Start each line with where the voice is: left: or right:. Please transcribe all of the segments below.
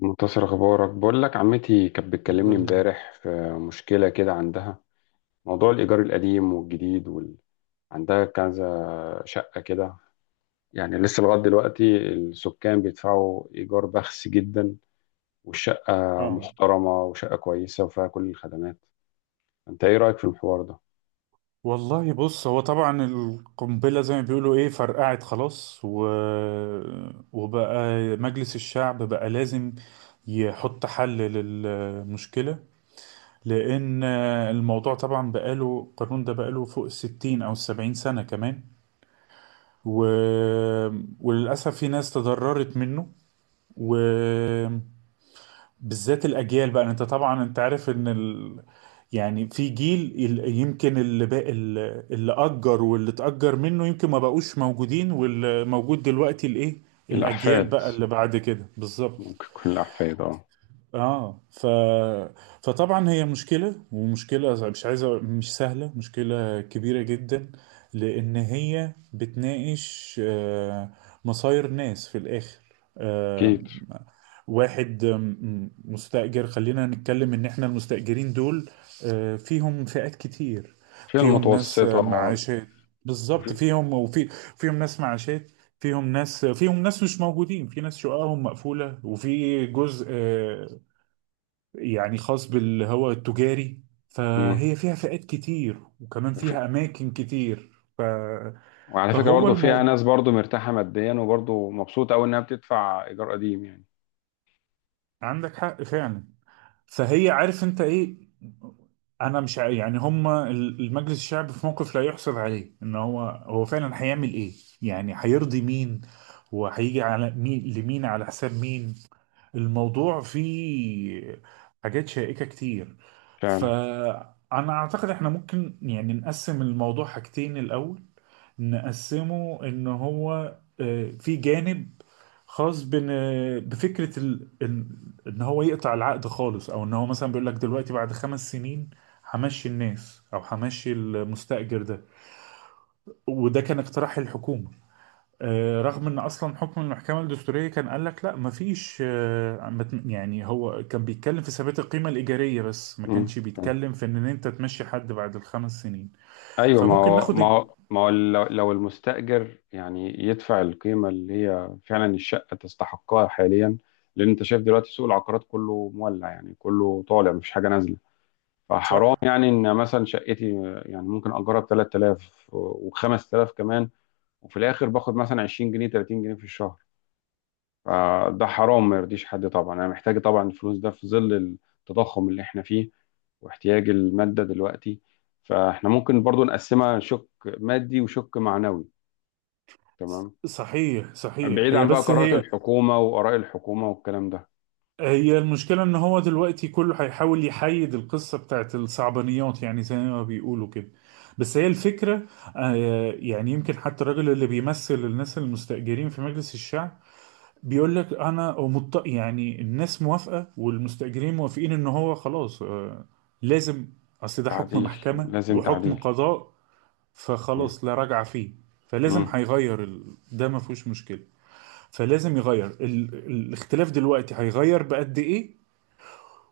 left: منتصر، اخبارك؟ بقول لك عمتي كانت
right: الحمد
left: بتكلمني
right: لله.
left: امبارح في مشكله كده عندها. موضوع الايجار القديم والجديد عندها كذا شقه كده، يعني لسه لغايه دلوقتي السكان بيدفعوا ايجار بخس جدا، والشقه
right: اه.
left: محترمه وشقه كويسه وفيها كل الخدمات. انت ايه رايك في الحوار ده؟
right: والله، بص، هو طبعا القنبلة زي ما بيقولوا ايه فرقعت خلاص وبقى مجلس الشعب بقى لازم يحط حل للمشكلة، لأن الموضوع طبعا بقاله، القانون ده بقاله فوق 60 أو 70 سنة كمان و... وللأسف في ناس تضررت منه و... بالذات الاجيال. بقى انت طبعا، انت عارف ان يعني في جيل يمكن اللي بقى اللي اجر واللي اتاجر منه يمكن ما بقوش موجودين، واللي موجود دلوقتي الايه، الاجيال
left: الاحفاد،
right: بقى اللي بعد كده بالظبط.
left: ممكن تكون الاحفاد، اه.
right: اه فطبعا هي مشكلة، ومشكلة مش عايزة، مش سهلة، مشكلة كبيرة جدا، لأن هي بتناقش مصاير ناس في الآخر. آه،
left: اكيد.
right: واحد مستأجر، خلينا نتكلم إن إحنا المستأجرين دول فيهم فئات كتير،
left: فيها
right: فيهم ناس
left: المتوسطه.
right: معاشات، بالظبط،
left: وفي...
right: فيهم فيهم ناس معاشات، فيهم ناس مش موجودين، في ناس شققهم مقفولة، وفي جزء يعني خاص بالهواء التجاري.
left: مم.
right: فهي فيها فئات كتير وكمان
left: وفي...
right: فيها أماكن كتير. ف...
left: وعلى فكره
right: فهو
left: برضه فيها
right: الموضوع،
left: ناس برضه مرتاحه ماديا وبرضه مبسوطه قوي انها بتدفع ايجار قديم يعني.
right: عندك حق فعلا. فهي، عارف انت ايه، انا مش ع- يعني هما المجلس الشعبي في موقف لا يحسب عليه ان هو فعلا هيعمل ايه، يعني هيرضي مين، وهيجي على مين، على حساب مين؟ الموضوع فيه حاجات شائكة كتير.
left: فعلا.
right: فأنا أعتقد إحنا ممكن يعني نقسم الموضوع حاجتين، الأول نقسمه إن هو في جانب خاص بفكرة إن هو يقطع العقد خالص، أو إن هو مثلا بيقول لك دلوقتي بعد 5 سنين همشي الناس، أو همشي المستأجر ده. وده كان اقتراح الحكومة، رغم ان اصلا حكم المحكمه الدستوريه كان قال لك لا مفيش، آه، ما ت- يعني هو كان بيتكلم في ثبات القيمه الايجاريه، بس ما كانش
left: فعلا.
right: بيتكلم في ان انت تمشي حد بعد 5 سنين.
left: ايوه، ما
right: فممكن
left: هو
right: ناخد
left: ما هو ما هو لو المستأجر يعني يدفع القيمة اللي هي فعلا الشقة تستحقها حاليا. لأن أنت شايف دلوقتي سوق العقارات كله مولع، يعني كله طالع مفيش حاجة نازلة. فحرام
right: صح.
left: يعني إن مثلا شقتي يعني ممكن أجرها ب 3,000 و5000 كمان، وفي الآخر باخد مثلا 20 جنيه 30 جنيه في الشهر. فده حرام ما يرضيش حد طبعا، انا محتاج طبعا الفلوس ده في ظل التضخم اللي احنا فيه واحتياج المادة دلوقتي. فاحنا ممكن برضو نقسمها شق مادي وشق معنوي، تمام؟
right: صحيح صحيح.
left: بعيد
right: هي
left: عن بقى
right: بس
left: قرارات
right: هي
left: الحكومة وآراء الحكومة والكلام ده.
right: هي المشكله ان هو دلوقتي كله هيحاول يحيد القصه بتاعت الصعبانيات، يعني زي ما بيقولوا كده، بس هي الفكره. يعني يمكن حتى الراجل اللي بيمثل الناس المستأجرين في مجلس الشعب بيقول لك انا يعني الناس موافقه والمستاجرين موافقين ان هو خلاص لازم، اصل ده حكم
left: تعديل،
right: محكمه
left: لازم
right: وحكم
left: تعديل.
right: قضاء،
left: تمام.
right: فخلاص لا رجعه فيه. فلازم
left: مم.
right: هيغير ده ما فيهوش مشكله. فلازم يغير الاختلاف دلوقتي هيغير بقد ايه،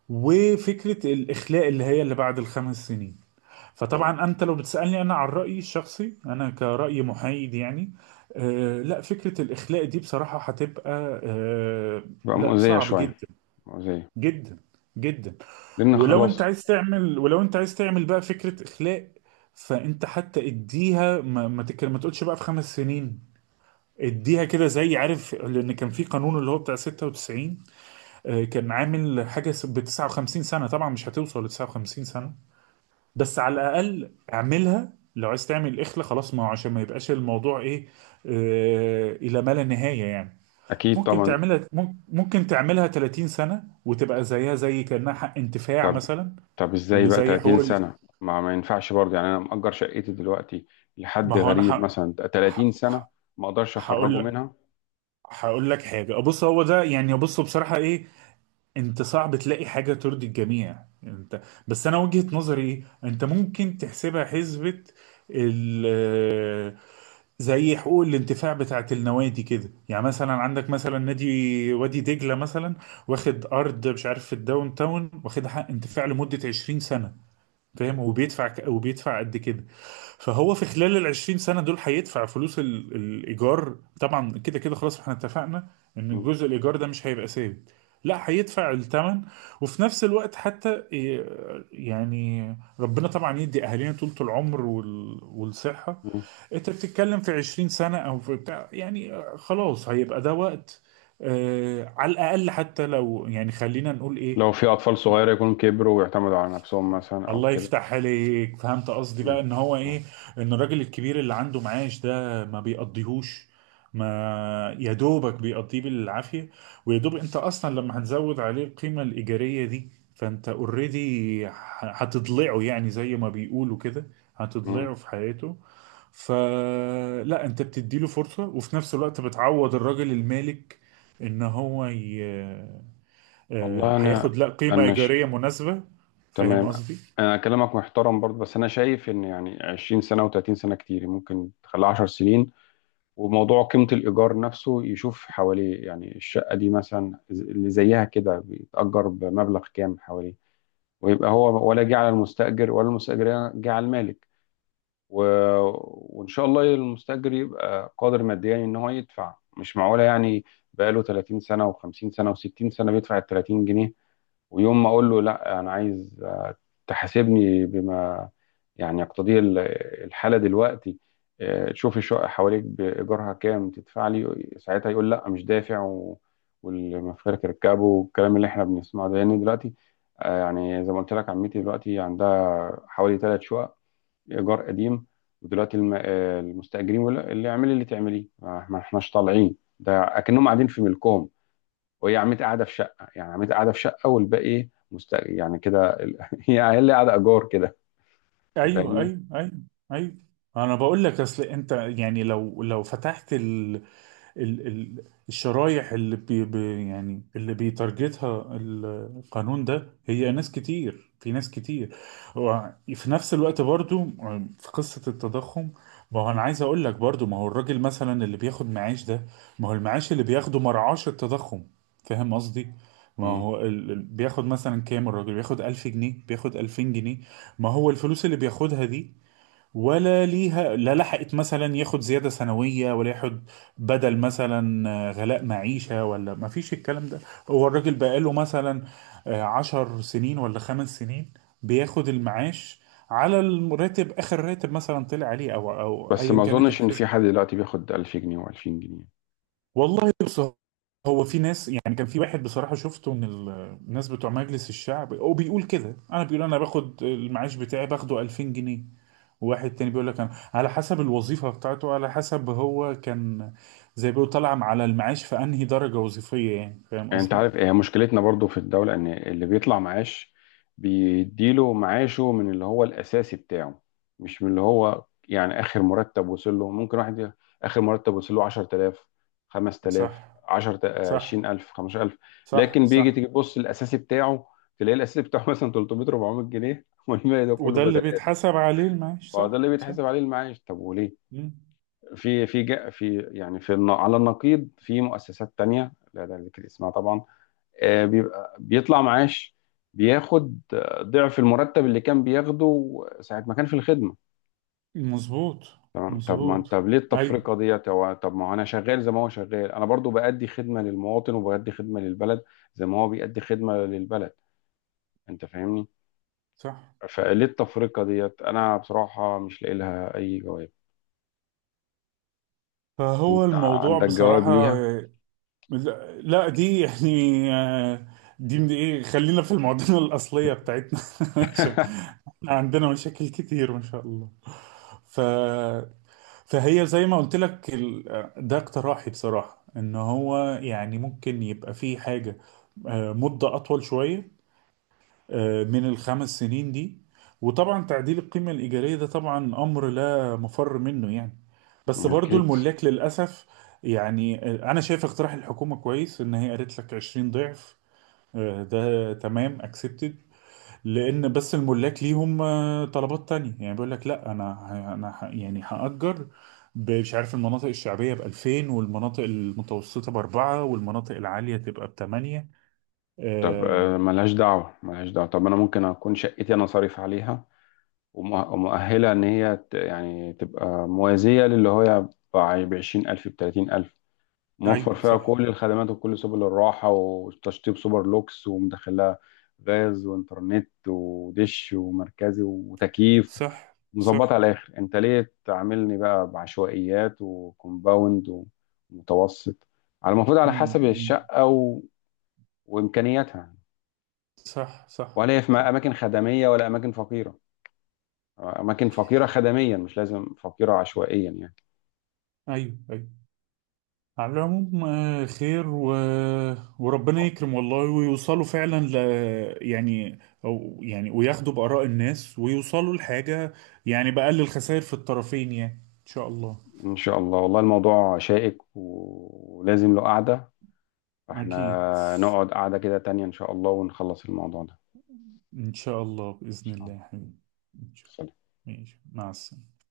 right: وفكره الاخلاء اللي هي اللي بعد 5 سنين. فطبعا انت لو بتسالني انا عن رايي الشخصي، انا كراي محايد يعني، آه، لا، فكره الاخلاء دي بصراحه هتبقى آه،
left: بقى
right: لا،
left: مؤذية
right: صعب
left: شوية.
right: جدا،
left: مؤذية.
right: جدا، جدا.
left: لأن
right: ولو انت
left: خلاص.
right: عايز تعمل، بقى فكره اخلاء، فانت حتى اديها ما تقولش بقى في 5 سنين، اديها كده زي عارف. لان كان في قانون اللي هو بتاع 96، كان عامل حاجه ب 59 سنه، طبعا مش هتوصل ل 59، بس على الاقل اعملها. لو عايز تعمل اخلة خلاص، ما هو عشان ما يبقاش الموضوع ايه، الى ما لا نهاية يعني.
left: أكيد
right: ممكن
left: طبعا.
right: تعملها ممكن تعملها 30 سنة وتبقى زيها زي كأنها حق انتفاع
left: طب،
right: مثلا،
left: طب ازاي
right: اللي
left: بقى
right: زي
left: 30
right: حقوق.
left: سنة؟ ما ينفعش برضه يعني. انا مأجر شقتي دلوقتي
right: ما
left: لحد
right: هو انا
left: غريب مثلا 30
right: ح-
left: سنة،
right: ح-
left: ما اقدرش اخرجه
right: هقول لك،
left: منها.
right: هقول لك حاجة. بص هو ده يعني، بص بصراحة ايه، انت صعب تلاقي حاجة ترضي الجميع، انت بس انا وجهة نظري ايه، انت ممكن تحسبها حسبة ال زي حقوق الانتفاع بتاعت النوادي كده. يعني مثلا عندك مثلا نادي وادي دجلة مثلا، واخد أرض مش عارف في الداون تاون، واخد حق انتفاع لمدة 20 سنة، فاهم؟ وبيدفع وبيدفع قد كده. فهو في خلال ال 20 سنه دول هيدفع فلوس الايجار. طبعا كده كده خلاص، احنا اتفقنا ان
left: مم.
right: جزء الايجار ده مش هيبقى ثابت، لا هيدفع الثمن. وفي نفس الوقت حتى إيه، يعني ربنا طبعا يدي اهالينا طولة العمر والصحه.
left: مم.
right: انت بتتكلم في 20 سنة او في بتاع، يعني خلاص هيبقى ده وقت، على الاقل حتى، لو يعني خلينا نقول ايه،
left: لو في اطفال صغيرة يكونوا كبروا ويعتمدوا على نفسهم مثلا او
right: الله
left: كده.
right: يفتح عليك. فهمت قصدي بقى
left: مم.
right: ان هو
left: مم.
right: ايه، ان الراجل الكبير اللي عنده معاش ده ما بيقضيهوش، ما يا دوبك بيقضيه بالعافية. ويا دوب انت اصلا لما هتزود عليه القيمة الإيجارية دي، فانت اوريدي هتضلعه، يعني زي ما بيقولوا كده،
left: مم.
right: هتضلعه في حياته. فلا، انت بتديله فرصة، وفي نفس الوقت بتعوض الراجل المالك ان هو ي... آه،
left: والله انا،
right: هياخد لا قيمة
left: انا ش...
right: إيجارية مناسبة. فاهم
left: تمام.
right: قصدي؟
left: انا كلامك محترم برضه، بس انا شايف ان يعني 20 سنة و30 سنة كتير، ممكن تخليها 10 سنين. وموضوع قيمة الإيجار نفسه يشوف حواليه، يعني الشقة دي مثلا اللي زيها كده بيتأجر بمبلغ كام حواليه، ويبقى هو ولا جه على المستأجر ولا المستأجر جه على المالك. و... وإن شاء الله المستأجر يبقى قادر ماديا إن هو يدفع. مش معقولة يعني بقاله 30 سنة و50 سنة و60 سنة بيدفع ال 30 جنيه، ويوم ما اقول له لا انا عايز، تحاسبني بما يعني يقتضيه الحاله دلوقتي، تشوف الشقه حواليك بايجارها كام تدفع لي ساعتها، يقول لا مش دافع والمفارق ركبه والكلام اللي احنا بنسمعه ده. لان دلوقتي، يعني زي ما قلت لك، عمتي دلوقتي عندها حوالي ثلاث شقق ايجار قديم، ودلوقتي المستاجرين بيقول لها اللي اعملي اللي تعمليه، ما احناش طالعين، ده اكنهم قاعدين في ملكهم. وهي عمتي قاعده في شقه، يعني عمتي قاعده في شقه والباقي مست، يعني كده هي اللي قاعده ايجار كده. انت
right: ايوه،
left: فاهمني.
right: ايوه، ايوه، ايوه. انا بقول لك اصل انت، يعني لو فتحت ال- ال- الشرايح اللي يعني اللي بيتارجتها القانون ده، هي ناس كتير، في ناس كتير. وفي نفس الوقت برضو في قصة التضخم، ما هو انا عايز اقول لك برضو، ما هو الراجل مثلا اللي بياخد معاش ده، ما هو المعاش اللي بياخده مرعاش التضخم، فاهم قصدي؟ ما
left: مم.
right: هو بياخد مثلا كام الراجل، بياخد 1000 جنيه، بياخد 2000 جنيه. ما هو الفلوس اللي بياخدها دي، ولا ليها، لا، لحقت مثلا ياخد زيادة سنوية، ولا ياخد بدل مثلا غلاء معيشة، ولا ما فيش الكلام ده. هو الراجل بقاله مثلا 10 سنين ولا 5 سنين بياخد المعاش على الراتب، آخر راتب مثلا طلع عليه، أو
left: بس
right: أيا
left: ما
right: كانت
left: اظنش ان في
right: الحسبة.
left: حد دلوقتي بياخد 1000 جنيه و2000 جنيه.
right: والله بص، هو في ناس، يعني كان في واحد بصراحة شفته من الناس بتوع مجلس الشعب وبيقول كده، أنا بيقول، أنا باخد المعاش بتاعي باخده 2000 جنيه. واحد تاني بيقول لك انا على حسب الوظيفه بتاعته، على حسب هو كان زي، بيقول طالع على المعاش في انهي درجه وظيفيه، يعني فاهم
left: يعني انت
right: قصدي؟
left: عارف هي مشكلتنا برضو في الدولة، ان اللي بيطلع معاش بيديله معاشه من اللي هو الاساسي بتاعه، مش من اللي هو يعني اخر مرتب وصل له. ممكن واحد اخر مرتب وصل له 10,000، 5,000،
right: صح،
left: 10،
right: صح،
left: 20,000، 15,000،
right: صح،
left: لكن
right: صح.
left: تيجي تبص الاساسي بتاعه، تلاقي الاساسي بتاعه مثلا 300، 400 جنيه، والباقي ده كله
right: وده اللي
left: بدلات.
right: بيتحسب عليه المعاش.
left: فده
right: صح،
left: اللي
right: صح.
left: بيتحسب عليه المعاش. طب وليه
right: مم.
left: في في جا- في يعني في النا- على النقيض في مؤسسات تانية، لا ده ذكر اسمها طبعا، بيبقى بيطلع معاش، بياخد ضعف المرتب اللي كان بياخده ساعة ما كان في الخدمة.
right: مظبوط،
left: تمام؟ طب ما
right: مظبوط.
left: انت ليه
right: اي،
left: التفرقة ديت؟ هو طب ما هو انا شغال زي ما هو شغال، انا برضو بأدي خدمة للمواطن وبأدي خدمة للبلد زي ما هو بيأدي خدمة للبلد. انت فاهمني.
right: صح.
left: فليه التفرقة ديت؟ انا بصراحة مش لاقي لها اي جواب.
right: فهو
left: انت
right: الموضوع
left: عندك جواب
right: بصراحه
left: ليها؟
right: لا، لا، دي يعني آه، دي من ايه، خلينا في المعضله الاصليه بتاعتنا عشان عندنا مشاكل كتير ما شاء الله. ف فهي زي ما قلت لك ده اقتراحي بصراحة، ان هو يعني ممكن يبقى فيه حاجة مدة اطول شوية من 5 سنين دي. وطبعا تعديل القيمة الإيجارية ده طبعا امر لا مفر منه يعني، بس برضو
left: اكيد.
right: الملاك للأسف. يعني انا شايف اقتراح الحكومة كويس، ان هي قالت لك 20 ضعف، ده تمام accepted، لان بس الملاك ليهم طلبات تانية، يعني بيقول لك لا، انا انا يعني هأجر مش عارف، المناطق الشعبية ب 2000، والمناطق المتوسطة بأربعة، والمناطق العالية تبقى بثمانية.
left: طب،
right: آه
left: ملهاش دعوة، ملهاش دعوة. طب انا ممكن اكون شقتي انا صارف عليها ومؤهلة إن هي يعني تبقى موازية للي هو بعشرين ألف بتلاتين ألف، موفر
right: أيوة،
left: فيها
right: صح،
left: كل الخدمات وكل سبل الراحة وتشطيب سوبر لوكس، ومدخلها غاز وإنترنت ودش ومركزي وتكييف،
right: صح،
left: مظبط
right: صح.
left: على الآخر. أنت ليه تعاملني بقى بعشوائيات وكومباوند ومتوسط؟ على المفروض على حسب
right: امم،
left: الشقة وإمكانياتها،
right: صح، صح،
left: ولا هي في
right: صح.
left: أماكن خدمية ولا أماكن فقيرة. أماكن فقيرة خدميا مش لازم فقيرة عشوائيا يعني.
right: أيوة، أيوة. على العموم خير وربنا يكرم والله، ويوصلوا فعلا يعني، او يعني وياخدوا بآراء الناس ويوصلوا لحاجة، يعني بأقل الخسائر في الطرفين يعني. ان شاء الله.
left: إن شاء الله. والله الموضوع شائك ولازم له قعدة،
right: اكيد.
left: فإحنا نقعد قعدة كده تانية إن شاء الله ونخلص الموضوع ده.
right: ان شاء الله،
left: إن
right: بإذن
left: شاء
right: الله يا حبيبي. ان شاء
left: الله.
right: الله، ماشي، مع السلامة.